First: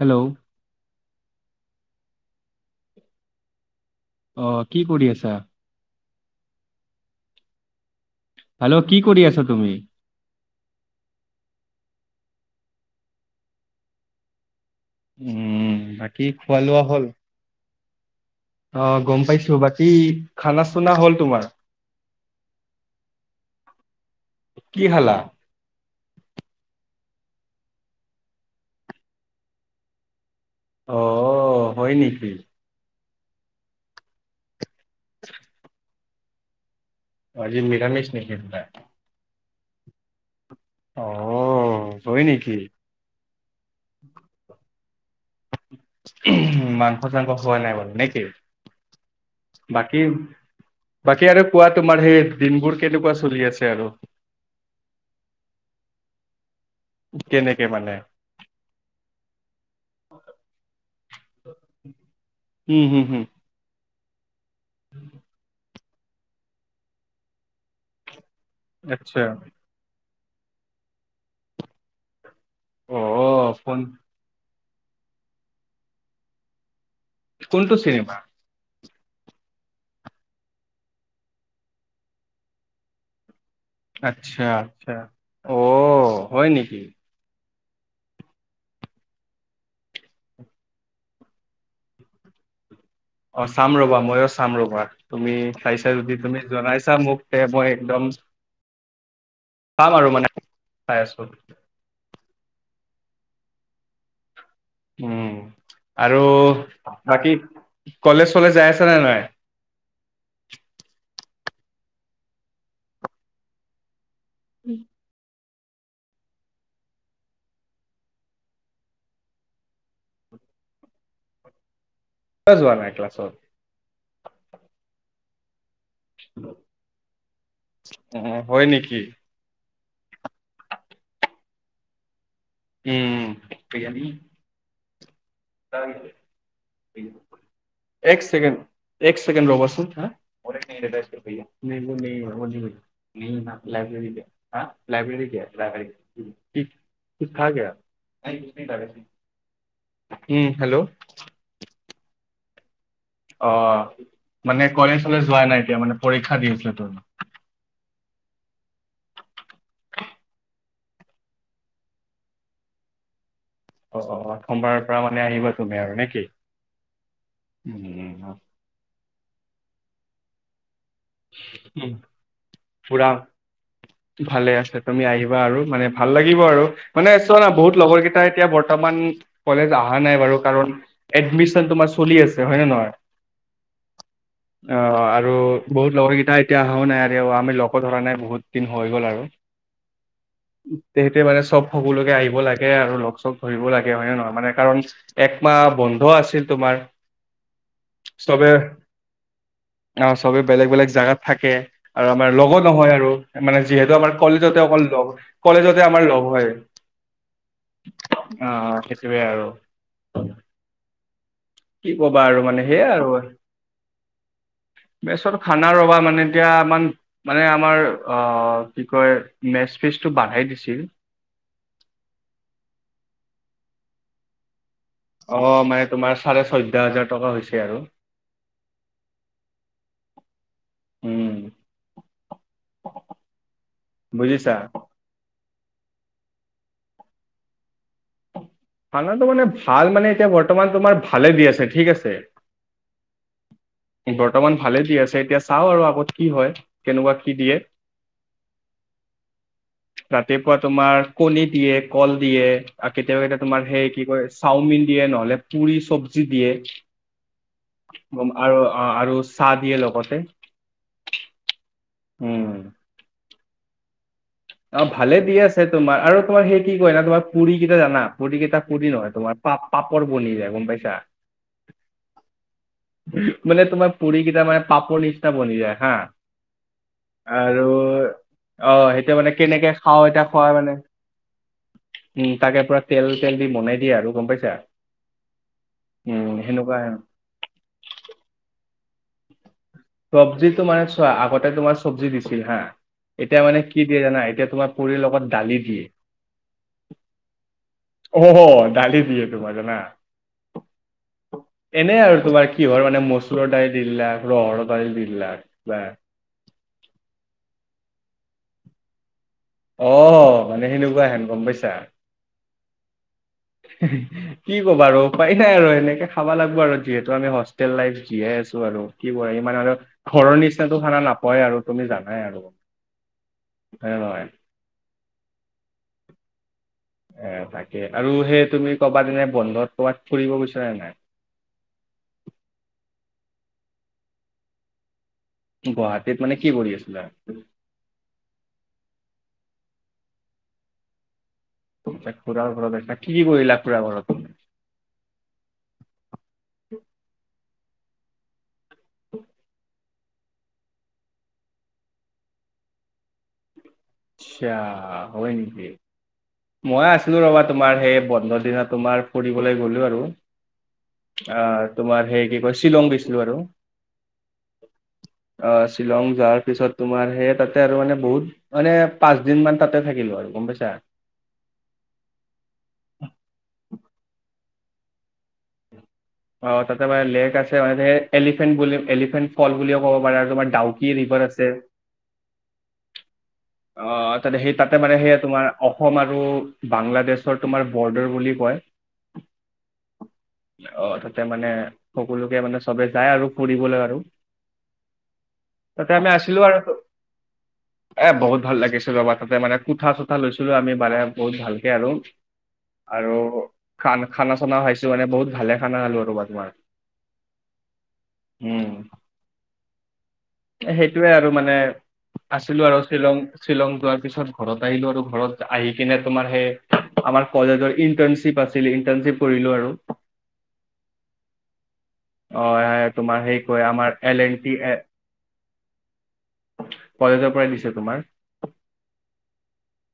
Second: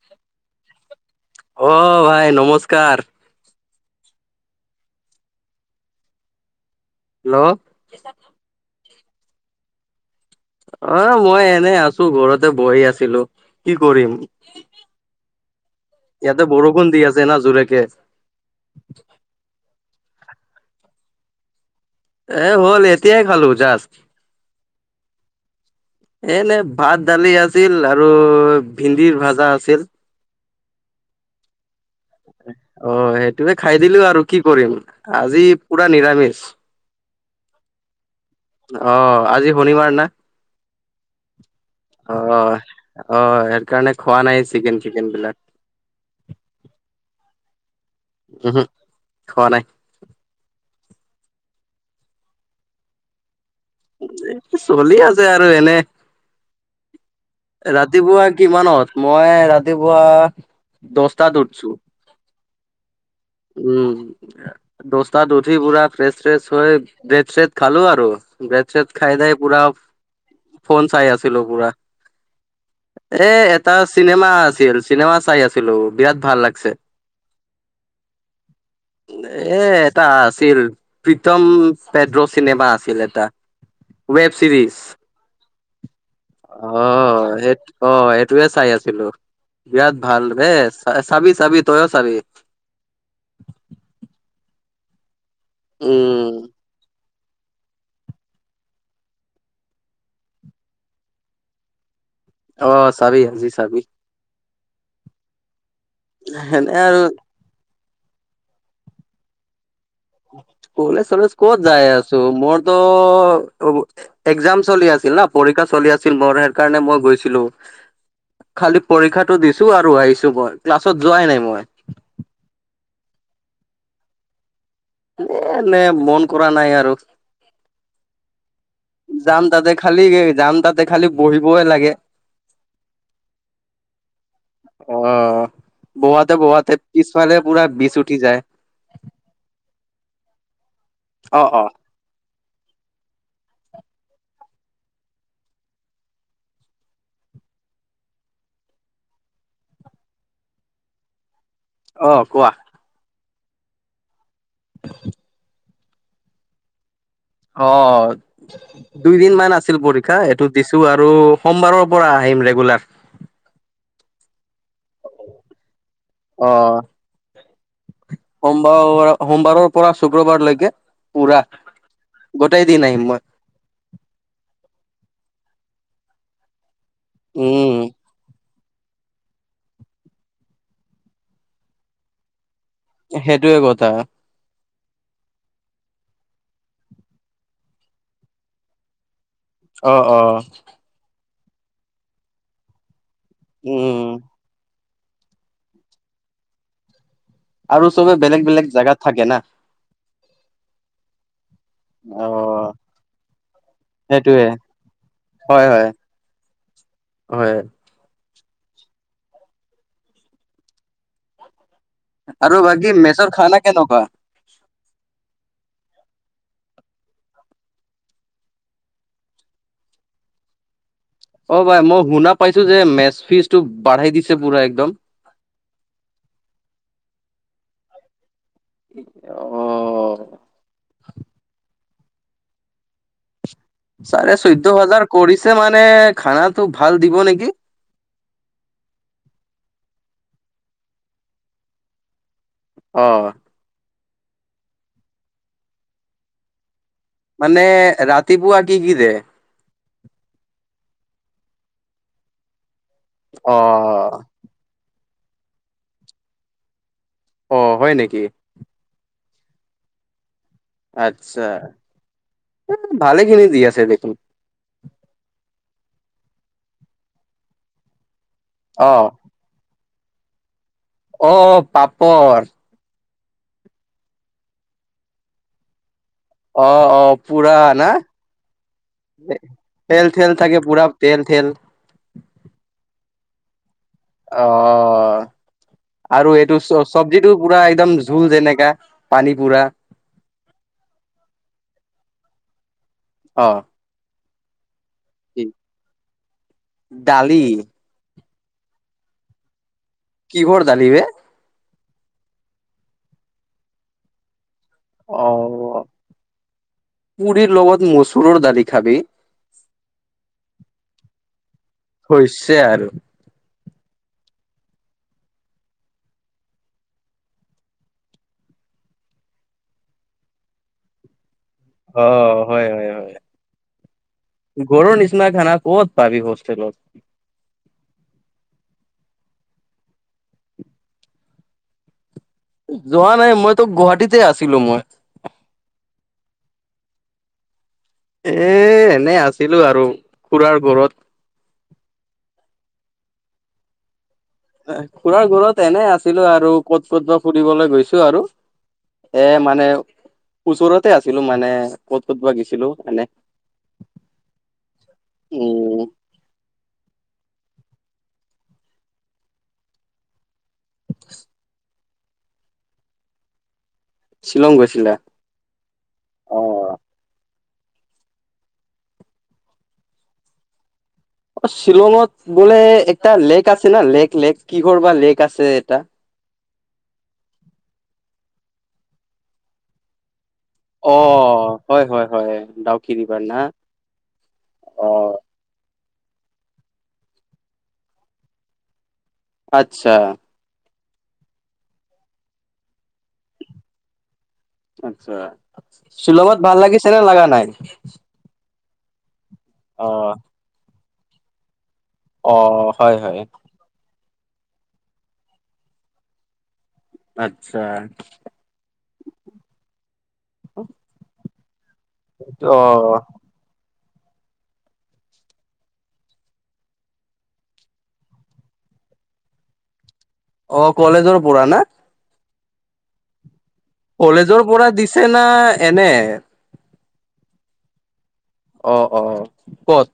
Hello অ ভাই নমস্কাৰ অ কি কৰি আছা? হেল্ল' হেল্ল' কি কৰি আছ‌ তুমি? অ মই এনে আছো ঘৰতে বহি আছিলো, কি কৰিম উম বাকী ইয়াতে খোৱা লোৱা বৰষুণ দি হ'ল আছে না জোৰেকে। অ গম পাইছো, বাকী খানা-চানা হল তোমাৰ? এ হ'ল এতিয়াই খালো জাষ্ট কি খালা? এনে ভাত, দালি আছিল আৰু ভেন্দিৰ ভাজা আছিল। অ হয় নেকি? অ সেইটোৱেই খাই দিলো আৰু কি কৰিম, আজি পুৰা নিৰামিষ। অঁ আজি নিৰামিষ নেকি খালা। অহ আজি শনিবাৰ না অ অ। হয় নেকি অ সেইকাৰণে খোৱা নাই চিকেন-চিকেনবিলাক। মাংস-চাংস খোৱা নাই বাৰু নেকি উহো খোৱা নাই বাকী দিম বাকী আৰু কোৱা তোমাৰ সেই দিনবোৰ কেনেকুৱা চলি আছে আৰু? এই চলি আছে আৰু এনে কেনেকে মানে ৰাতিপুৱা কিমানত মই ৰাতিপুৱা দহটাত উঠিছোঁ। হুম-হুম-হুম। উম, দহটাত উঠি পুৰা ফ্ৰেছ-ফ্ৰেছ হৈ ব্ৰেড-চেড খালো আৰু। ব্ৰেড-চেড খাই আচ্ছা লৈ পুৰা, ফোন চাই আছিলো পুৰা। অ এ এটা কোন চিনেমা আছিল, চিনেমা চাই আছিলো বিৰাট ভাল লাগছে। কোনটো চিনেমা? এ এটা আছিল প্ৰীতম পেড্ৰ চিনেমা আছিল এটা। ৱেব আচ্ছা চিৰিজ, আচ্ছা অ হয় নেকি অ সেই অ এইটোৱেই চাই আছিলো, বিৰাট ভাল হে চাবি-চাবি তইও চাবি। অ চাম ৰবা, ময়ো চাম ৰবা তুমি চাইছা যদি উম। তুমি জনাইছা মোক। তে মই একদম। পাম আৰু মানে চাই আছোঁ। অ চাবি আজি চাবি। উম আৰু সেনে আৰু বাকী কলেজ-চলেজ যাই আছ নে নাই? কলেজ-চলেজ ক'ত যাই আছো মোইতো - একজাম চলি কিয় আছিল না, পৰীক্ষা চলি আছিল মোৰ সেই কাৰণে মই গৈছিলোঁ। খালি পৰীক্ষাটো দিছো আৰু আহিছো মই ক্লাছত যোৱাই নাই মই। কিয় যোৱা নাই ক্লাছত? এ এনে মন কৰা নাই আৰু অ হয় নেকি? যাম তাতে খালি যাম তাতে খালি বহিবই লাগে। উম উম। অ বোৱাতে-বোৱাতে পিছফালে পুৰা বিজ এক উঠি যায়। ছেকেণ্ড এক ছেকেণ্ড ৰবা চোন- অ অ না লাইব্ৰেৰি হা লাইব্ৰেৰি লাইব্ৰেৰী। কিছ খা গ নাইছ ন খে [unintelligible] উম হেল্ল'। অঁ কোৱা? অঁ মানে কলেজ-চলেজ যোৱা নাই এতিয়া মানে পৰীক্ষা দি আছিলে, তোৰ - অঁ দুইদিন মান আছিল পৰীক্ষা এইটো দিছো আৰু সোমবাৰৰ পৰা আহিম ৰেগুলাৰ। অ অ সোমবাৰৰ পৰা মানে আহিবা তুমি আৰু নেকি? অ উম - সোমবাৰ সোমবাৰৰ পৰা শুক্ৰবাৰলৈকে পুৰা উম গোটেই দিন আহিম ফুৰা মই ভালে আছে তুমি আহিবা আৰু মানে ভাল লাগিব আৰু, মানে চোৱা না উম বহুত লগৰকেইটা এতিয়া বৰ্তমান কলেজ আহা নাই বাৰু কাৰণ এডমিছন তোমাৰ চলি আছে হয় নে নহয়? সেইটোয়ে কথা। অঁ আৰু বহুত লগৰ কেইটা এতিয়া অহাও নাই আৰু আমি ল'গো ধৰা নাই বহুত দিন হৈ গ'ল আৰু। অ', অ ', তেতে মানে চব সকলোকে আহিব লাগে আৰু লগ চক ধৰিব লাগে হয় উম নে নহয় মানে কাৰণ একমাহ বন্ধ আছিল তোমাৰ আৰু চবে বেলেগ - বেলেগ জাগাত থাকে না। অ, চবে বেলেগ - বেলেগ জাগাত থাকে। আৰু অ আমাৰ লগো নহয় আৰু মানে যিহেতু আমাৰ সেইটোয়ে কলেজতে অকল লগ হয় কলেজতে হয় আমাৰ লগ হয়। হয়। অঁ সেইটোৱে আৰু। কি কবা আৰু মানে বাকী সেয়াই আৰু মেচৰ খানা কেনেকুৱা বেছত খানা ৰ'বা মানে এতিয়া আমান মানে আমাৰ অ, কি কয় মেচ ফিচটো বাধাই দিছিল। অ, ভাই মই শুনা পাইছো যে মেচ ফিজটো বাঢ়াই দিছে পুৰা একদম? অ মানে তোমাৰ চাৰে চৈধ্য হাজাৰ টকা হৈছে আৰু। অ', উম, চাৰে বুজিছা চৈধ্যহাজাৰ কৰিছে মানে খানাটো ভাল দিব নেকি? খানাটো মানে ভাল মানে এতিয়া বৰ্তমান তোমাৰ ভালে দি আছে ঠিক আছে। অ', বৰ্তমান ভালে দি আছে এতিয়া চাও আৰু আগত কি হয় কেনেকুৱা কি দিয়ে মানে ৰাতিপুৱা কি - কি দে? ৰাতিপুৱা তুমাৰ কণী দিয়ে, কল দিয়ে আৰু কেতিয়াবা কেতিয়াবা অ তোমাৰ সেই কি ক'য় চাওমিন দিয়ে নহলে পুৰি চব্জি দিয়ে। অ, হয় নেকি? উম, আৰু অ, আৰু চাহ দিয়ে লগতে। আচ্ছা উম ভালেখিনি দি আছে দেখোন। অ, ভালে দি আছে তোমাৰ আৰু তোমাৰ সেই কি কয় না তোমাৰ পুৰি কেইটা জানা পুৰি কেইটা অ পুৰি নহয় তোমাৰ পাপ - পাপৰ বনি যায় গম পাইছা? অ, পাপৰ। মানে তোমাৰ পুৰি কেইটা মানে পাপৰ নিচিনা বনি যায় হা। অ অ পুৰা আৰু না অ, সেইটো মানে কেনেকে খাও তেল এতয়া থেল খুৱাই থাকে মানে, পুৰা তেল থেল উম, তাকে পুৰা তেল তেল দি বনাই দিয়ে আৰু। গম অ, পাইছা আৰু উম এইটো সেনেকুৱা চ চব যিটো পুৰা একদম জোল যেনেকা পানী পুৰা। চব্জিতটো মানে চোৱা, আগতে তোমাৰ চব্জি দিছিল হা, এতিয়া অ মানে কি দিয়ে জানা এতিয়া তোমাৰ পুৰিৰ লগত দালি দিয়ে দালি অ, ডালি দিয়ে টোমাৰ জানা? কিহৰ দালিবে? এনেই আৰু তোমাৰ কিহৰ মানে মচুৰৰ দাইল দি দিলা ৰহৰৰ দাইল দি অ দিলা বা পুৰিৰ লগত মচুৰৰ দালি খাবি। অ, মানে সেনেকুৱা সেন গম পাইছা। হৈছে আৰু। হেহে। কি ক'বা আৰু উপায় নাই আৰু সেনেকে খাবা লাগব আৰু যিহেতু আমি হোষ্টেল লাইফ জীয়াই আছো আৰু। কি কোৱা ইমান আৰু ঘৰৰ নিচিনাটো খানা নাপাওয়ে আৰু। তুমি অ জানাই আৰু, হয়নে নহয়। গৰুৰ নিচিনা খানা ক'ত পাবি হোষ্টেলত। এ তাকে আৰু সেই তুমি কৰ'বাত এনে বন্ধত ক'ৰবাত ফুৰিব গৈছা নে নাই। যোৱা নাই মইতো গুৱাহাটীতে আছিলো মই। গুৱাহাটীত মানে কি কৰি আছিলা? এ এনেই আছিলো আৰু খুৰাৰ ঘৰত। খুৰাৰ ঘৰত আছিলা। কি - কি কৰিলা খুৰাৰ ঘৰত? এ খুৰাৰ ঘৰত এনে আছিলোঁ আৰু ক'ত-ক'ত বা ফুৰিবলৈ গৈছো আৰু। এ মানে ওচৰতে আছিলোঁ মানে ক'ত ক'ত বা গেছিলো এনে। আচ্ছা হয় নেকি? মই আছিলো ৰবা তোমাৰ সেই বন্ধৰ দিনা তোমাৰ ফুৰিবলৈ গ'লো আৰু। আহ তোমাৰ সেই কি কয় শ্বিলং গেছিলো আৰু। শ্বিলং গৈছিলা? অ, শ্বিলং অ যোৱাৰ পিছত তোমাৰ, সেই তাতে আৰু মানে বহুত মানে পাঁচদিন মান তাতে থাকিলোঁ আৰু গম পাইছা। অ, শ্বিলঙত বোলে একটা লেক আছে না লেক-লেক কি কৰবা লেক আছে এটা অ, তাতে মানে লেক আছে, মানে হে এলিফেন্ট বুলি এলিফেন্ট ফল বুলিও ক'ব পাৰা আৰু তোমাৰ ডাউট কি অ ৰিভাৰ আছে? হয় হয় হয় ডাউকি ৰিভাৰ না অ, তাতে সেই তাতে অ মানে সেইয়া তোমাৰ অসম আৰু বাংলাদেশৰ তোমাৰ বৰ্ডাৰ বুলি কয়। আচ্ছা। অ, তাতে মানে সকলোকে মানে, চবে যায় আৰু ফুৰিবলে আৰু। আচ্ছা তাতে আমি শ্বিলঙত আছিলোঁ ভাল আৰু, লাগিছে নে লগা নাই এ বহুত ভাল লাগিছিল ৰবা। তাতে মানে অ কোঠা-চোঠা লৈছিলোঁ আমি বাৰে বহুত ভালকে আৰু। অ হয় আৰু হয় খান, খানা-চানা খাইছো, মানে বহুত ভালে খানা খালো ৰ'বা তোমাৰ। আচ্ছা। উম' এ সেইটোৱে আৰু মানে অ আছিলো আৰু শ্বিলং। শ্বিলং যোৱাৰ পিছত ঘৰত আহিলো আৰু ঘৰত আহি কিনে তোমাৰ সে, আমাৰ কলেজৰ ইণ্টাৰ্ণচিপ আছ আছিলে। ইন্টাৰ্ণচিপ কৰিলোঁ আৰু। অ, কলেজৰ পৰা না? অ, হয় তোমাৰ সেই কয় আমাৰ এল এন কলেজৰ টি পৰা দিছে না এনে? কলেজৰ পৰাই দিছে তোমাৰ। অ-অ, ক'ত?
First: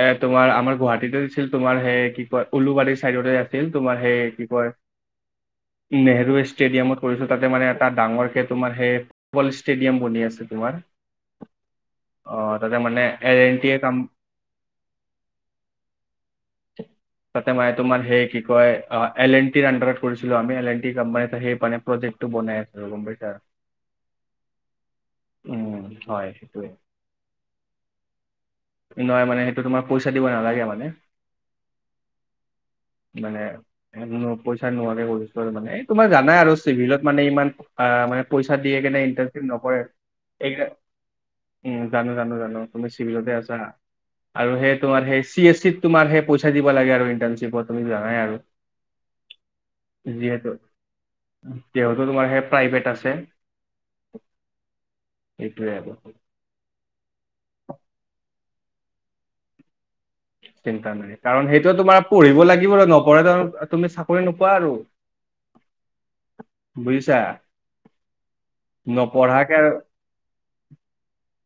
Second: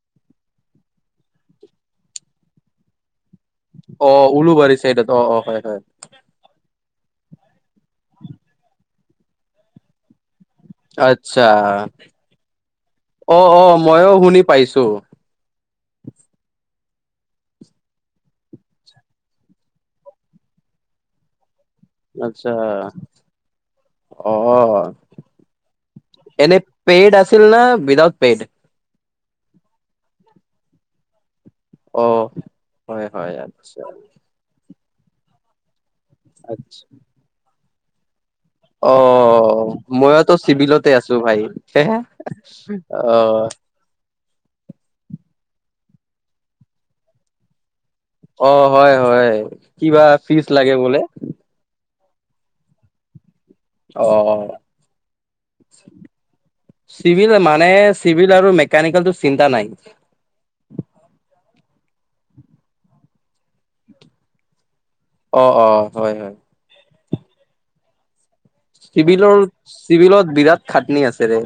এ তোমাৰ, আমাৰ গুৱাহাটীতে দিছিল, তোমাৰ সেই কি কয় উলুবাৰী চাইডতে। আছিল তোমাৰ অ, উলুবাৰী চাইডত অ-অ, হয়-হয়। নেহৰু ষ্টেডিয়ামত কৰিছোঁ, তাতে মানে এটা ডাঙৰকে তোমাৰ সেই ফুটবল ষ্টেডিয়াম বনি আছে তোমাৰ। আচ্ছা, অ তাতে মানে এল এন অ-অ টিয়ে কাম মইয়ো শুনি পাইছোঁ। [unintelligible] [inaudible] তাতে মানে তোমাৰ সেই কি কয় অ' এল এন টিৰ আন্ডাৰত কৰিছিলোঁ আমি, এল এন টি কোম্পানীত সেই মানে প্ৰজেক্টতো আচ্ছা বনাই আছোঁ, গম পাইছা। অ, উম হয় এনে সেইটোৱে পেইড আছিল না, উইদাউট পেইড? নহয় মানে সেইটো তোমাৰ পইচা দিব নালাগে মানে। অ, হয়-হয় মানে আচ্চা। ন- পইচা নোৱাৰে কৰিছো আৰু মানে এ তোমাৰ জানাই আৰু আচ্ছা চিভিলত মানে ইমান অ' মানে পইচা দিয়ে অ, কেনে ইণ্টাৰ্ণশ্বিপ নকৰে মইতো চিভিলতে আছো। ভাই উম, জানো জানো জানো তুমি [inaudible] অ। চিভিলতে আছা আৰু সে তোমাৰ সেই, চি এছ চি তোমাৰ সেই পইচা দিব লাগে আৰু ইণ্টাৰণশিপত। অ, হয়-হয় কিবা ফিজ লাগে বোলে? তেওঁতো তোমাৰ সেই প্ৰাইভেট আছে। অ। সেইটোৱে আৰু চিভিল মানে চিভিল আৰু মেকানিকেলটো চিন্তা নাই। চিন্তা নাই, কাৰণ সেইটোৱে তোমাৰ পঢ়িব লাগিব, নপঢ়াকে ত তুমি চাকৰি নোপোৱা আৰু। অ-অ, হয় হয়। বুজিছা? চিভিলৰ, নপঢ়াকে আৰু চিভিলত বিৰাট খাটনি আছে ৰে।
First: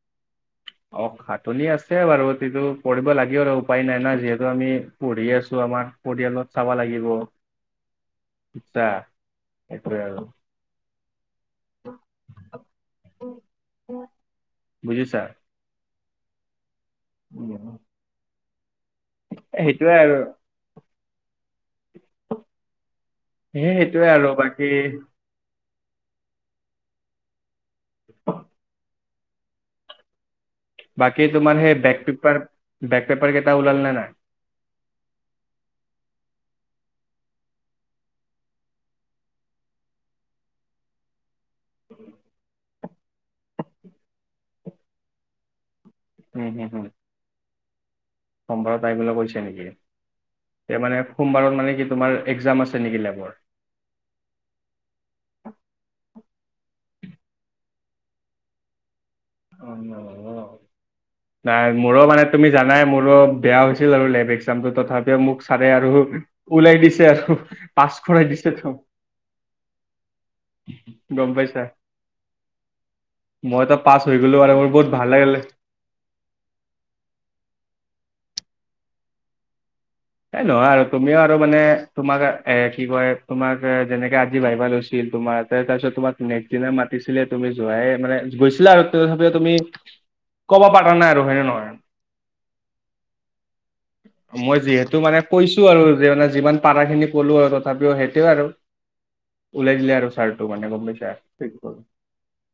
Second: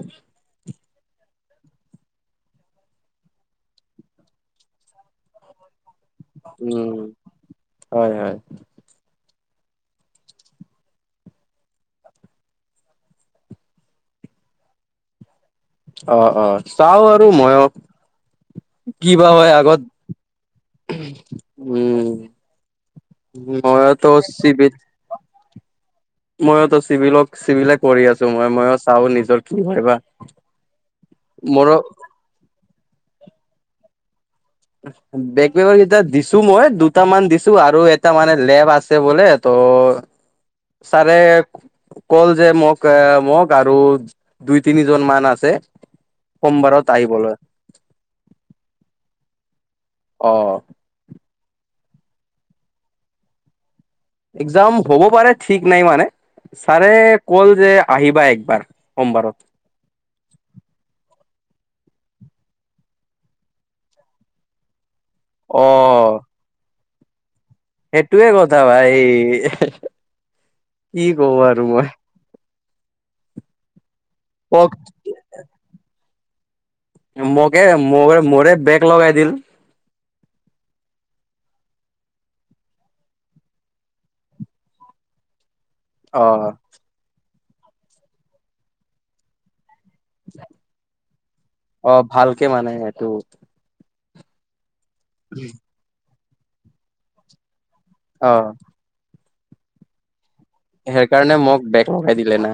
অ, খাটনি আছে বাৰু, কিন্তু কৰিব লাগে আৰু উপায় নাই না যিহেতু আমি পঢ়ি আছো আমাৰ পৰিয়ালত। চাব উম লাগিব। হয় হয় বুজিছা সেইটোৱে আৰু। বুজিছা? অ অ চাও আৰু মইও উম। কি বা হয় আগত। সেইটোৱে আৰু উম সেই মইয়ট সেইটোৱে আৰু চিবিত বাকী ময়োতো চিভিলক চিবিলে কৰি আছো মই ময়ো চাওঁ নিজৰ কি হয় বা। বাকী তোমাৰ মোৰো সেই বেক পেপাৰ বেক পেপাৰ কেইটা ওলাল নে নাই? বেগ পেপাৰ কেইটা দিছো মই দুটামান দিছো, আৰু এটা মানে লেব আছে বোলে ত চাৰে কল যে মোক এ মোক আৰু দুই তিনিজন মান আছে। সোমবাৰত আহিবলৈ। সোবাৰত আহিবলে কৈছে নেকি? অ। এ মানে সোমবাৰত মানে কি তোমাৰ একজাম আছে নেকি লেবৰ? একজাম হ'ব পাৰে ঠিক নাই মানে। ছাৰে কল যে আহিবা একবাৰ সোমবাৰত। অ। নাই মোৰো মানে তুমি জানাই মোৰো বেয়া হৈছিল আৰু লেব এক্সামটো তথাপ- পিও মোক অ চাৰে আৰু ওলাই দিছে আৰু। পাছ খৰাই সেইটোয়ে দিছে কথা তোখ, ভাই কি গম কব আৰু পাইছা? মই মইতো পাছ হৈ গলো আৰু কওক মোৰ বহুত ভাল লাগিলে। মোকে মোক মোৰে বেগ লগাই দিল। এ নহয় আৰু তুমিও আৰু মানে তোমাক এ কি কয় তোমাক যেনেকে আজি ভাবিবা লৈছ- ছিল তোমাৰ তাতে তাছত তোমাক অ নেক্সট দিনা মাতিছিলে তুমি যোৱাই মানে গৈছিলা আক তথাপিও তুমি ক'বা পাৰা নাই আৰু হয়নে নহয়। অ ভালকে মানে সেইটো মই যিহেতু মানে কৈছো আৰু যে মান যিমান পাৰাখিনি কলো আৰু তথাপিও অ সেইটোৱে আৰু। ওলাই দিলে আৰু ছাৰ। সেই কাৰণে মোক বেগ লগাই দিলে না।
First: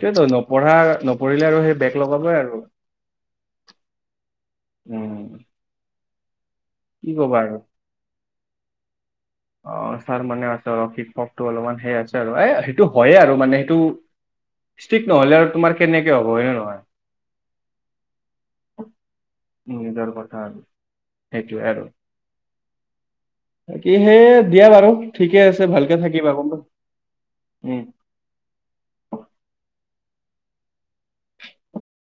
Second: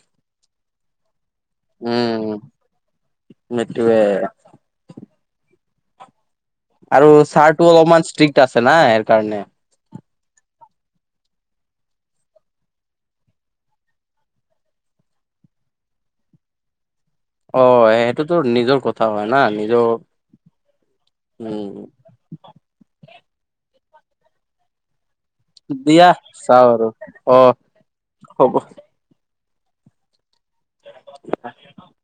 সেটোৱে ত নপঢ়া ন- উম তেটোৱে। উম। আৰু কি ক'বা ছাৰটো অলপমান ষ্ট্ৰিক্ট আছে না সেই কাৰণে। অ ছাৰ মানে আছে অলপ, শিক্ষকটো অলপমান সেই আছে আৰু এ সেইটো হয়য়ে আৰু মানে সেটো ষ্টিক নহ'লে আৰু তোমাৰ কেনেকে হ'ব, হয় নে নহয়? অ সেইটোতো নিজৰ কথা হয় না নিজ- নিজৰ কথা আৰু সেইটোৱে আৰু বাকী সেয়ে দিয়া বাৰু। ঠিকে আছে ভালকে দিয়া থাকিবা গম চাও আৰু অ পাইছা। উম হ'ব। [unintelligible]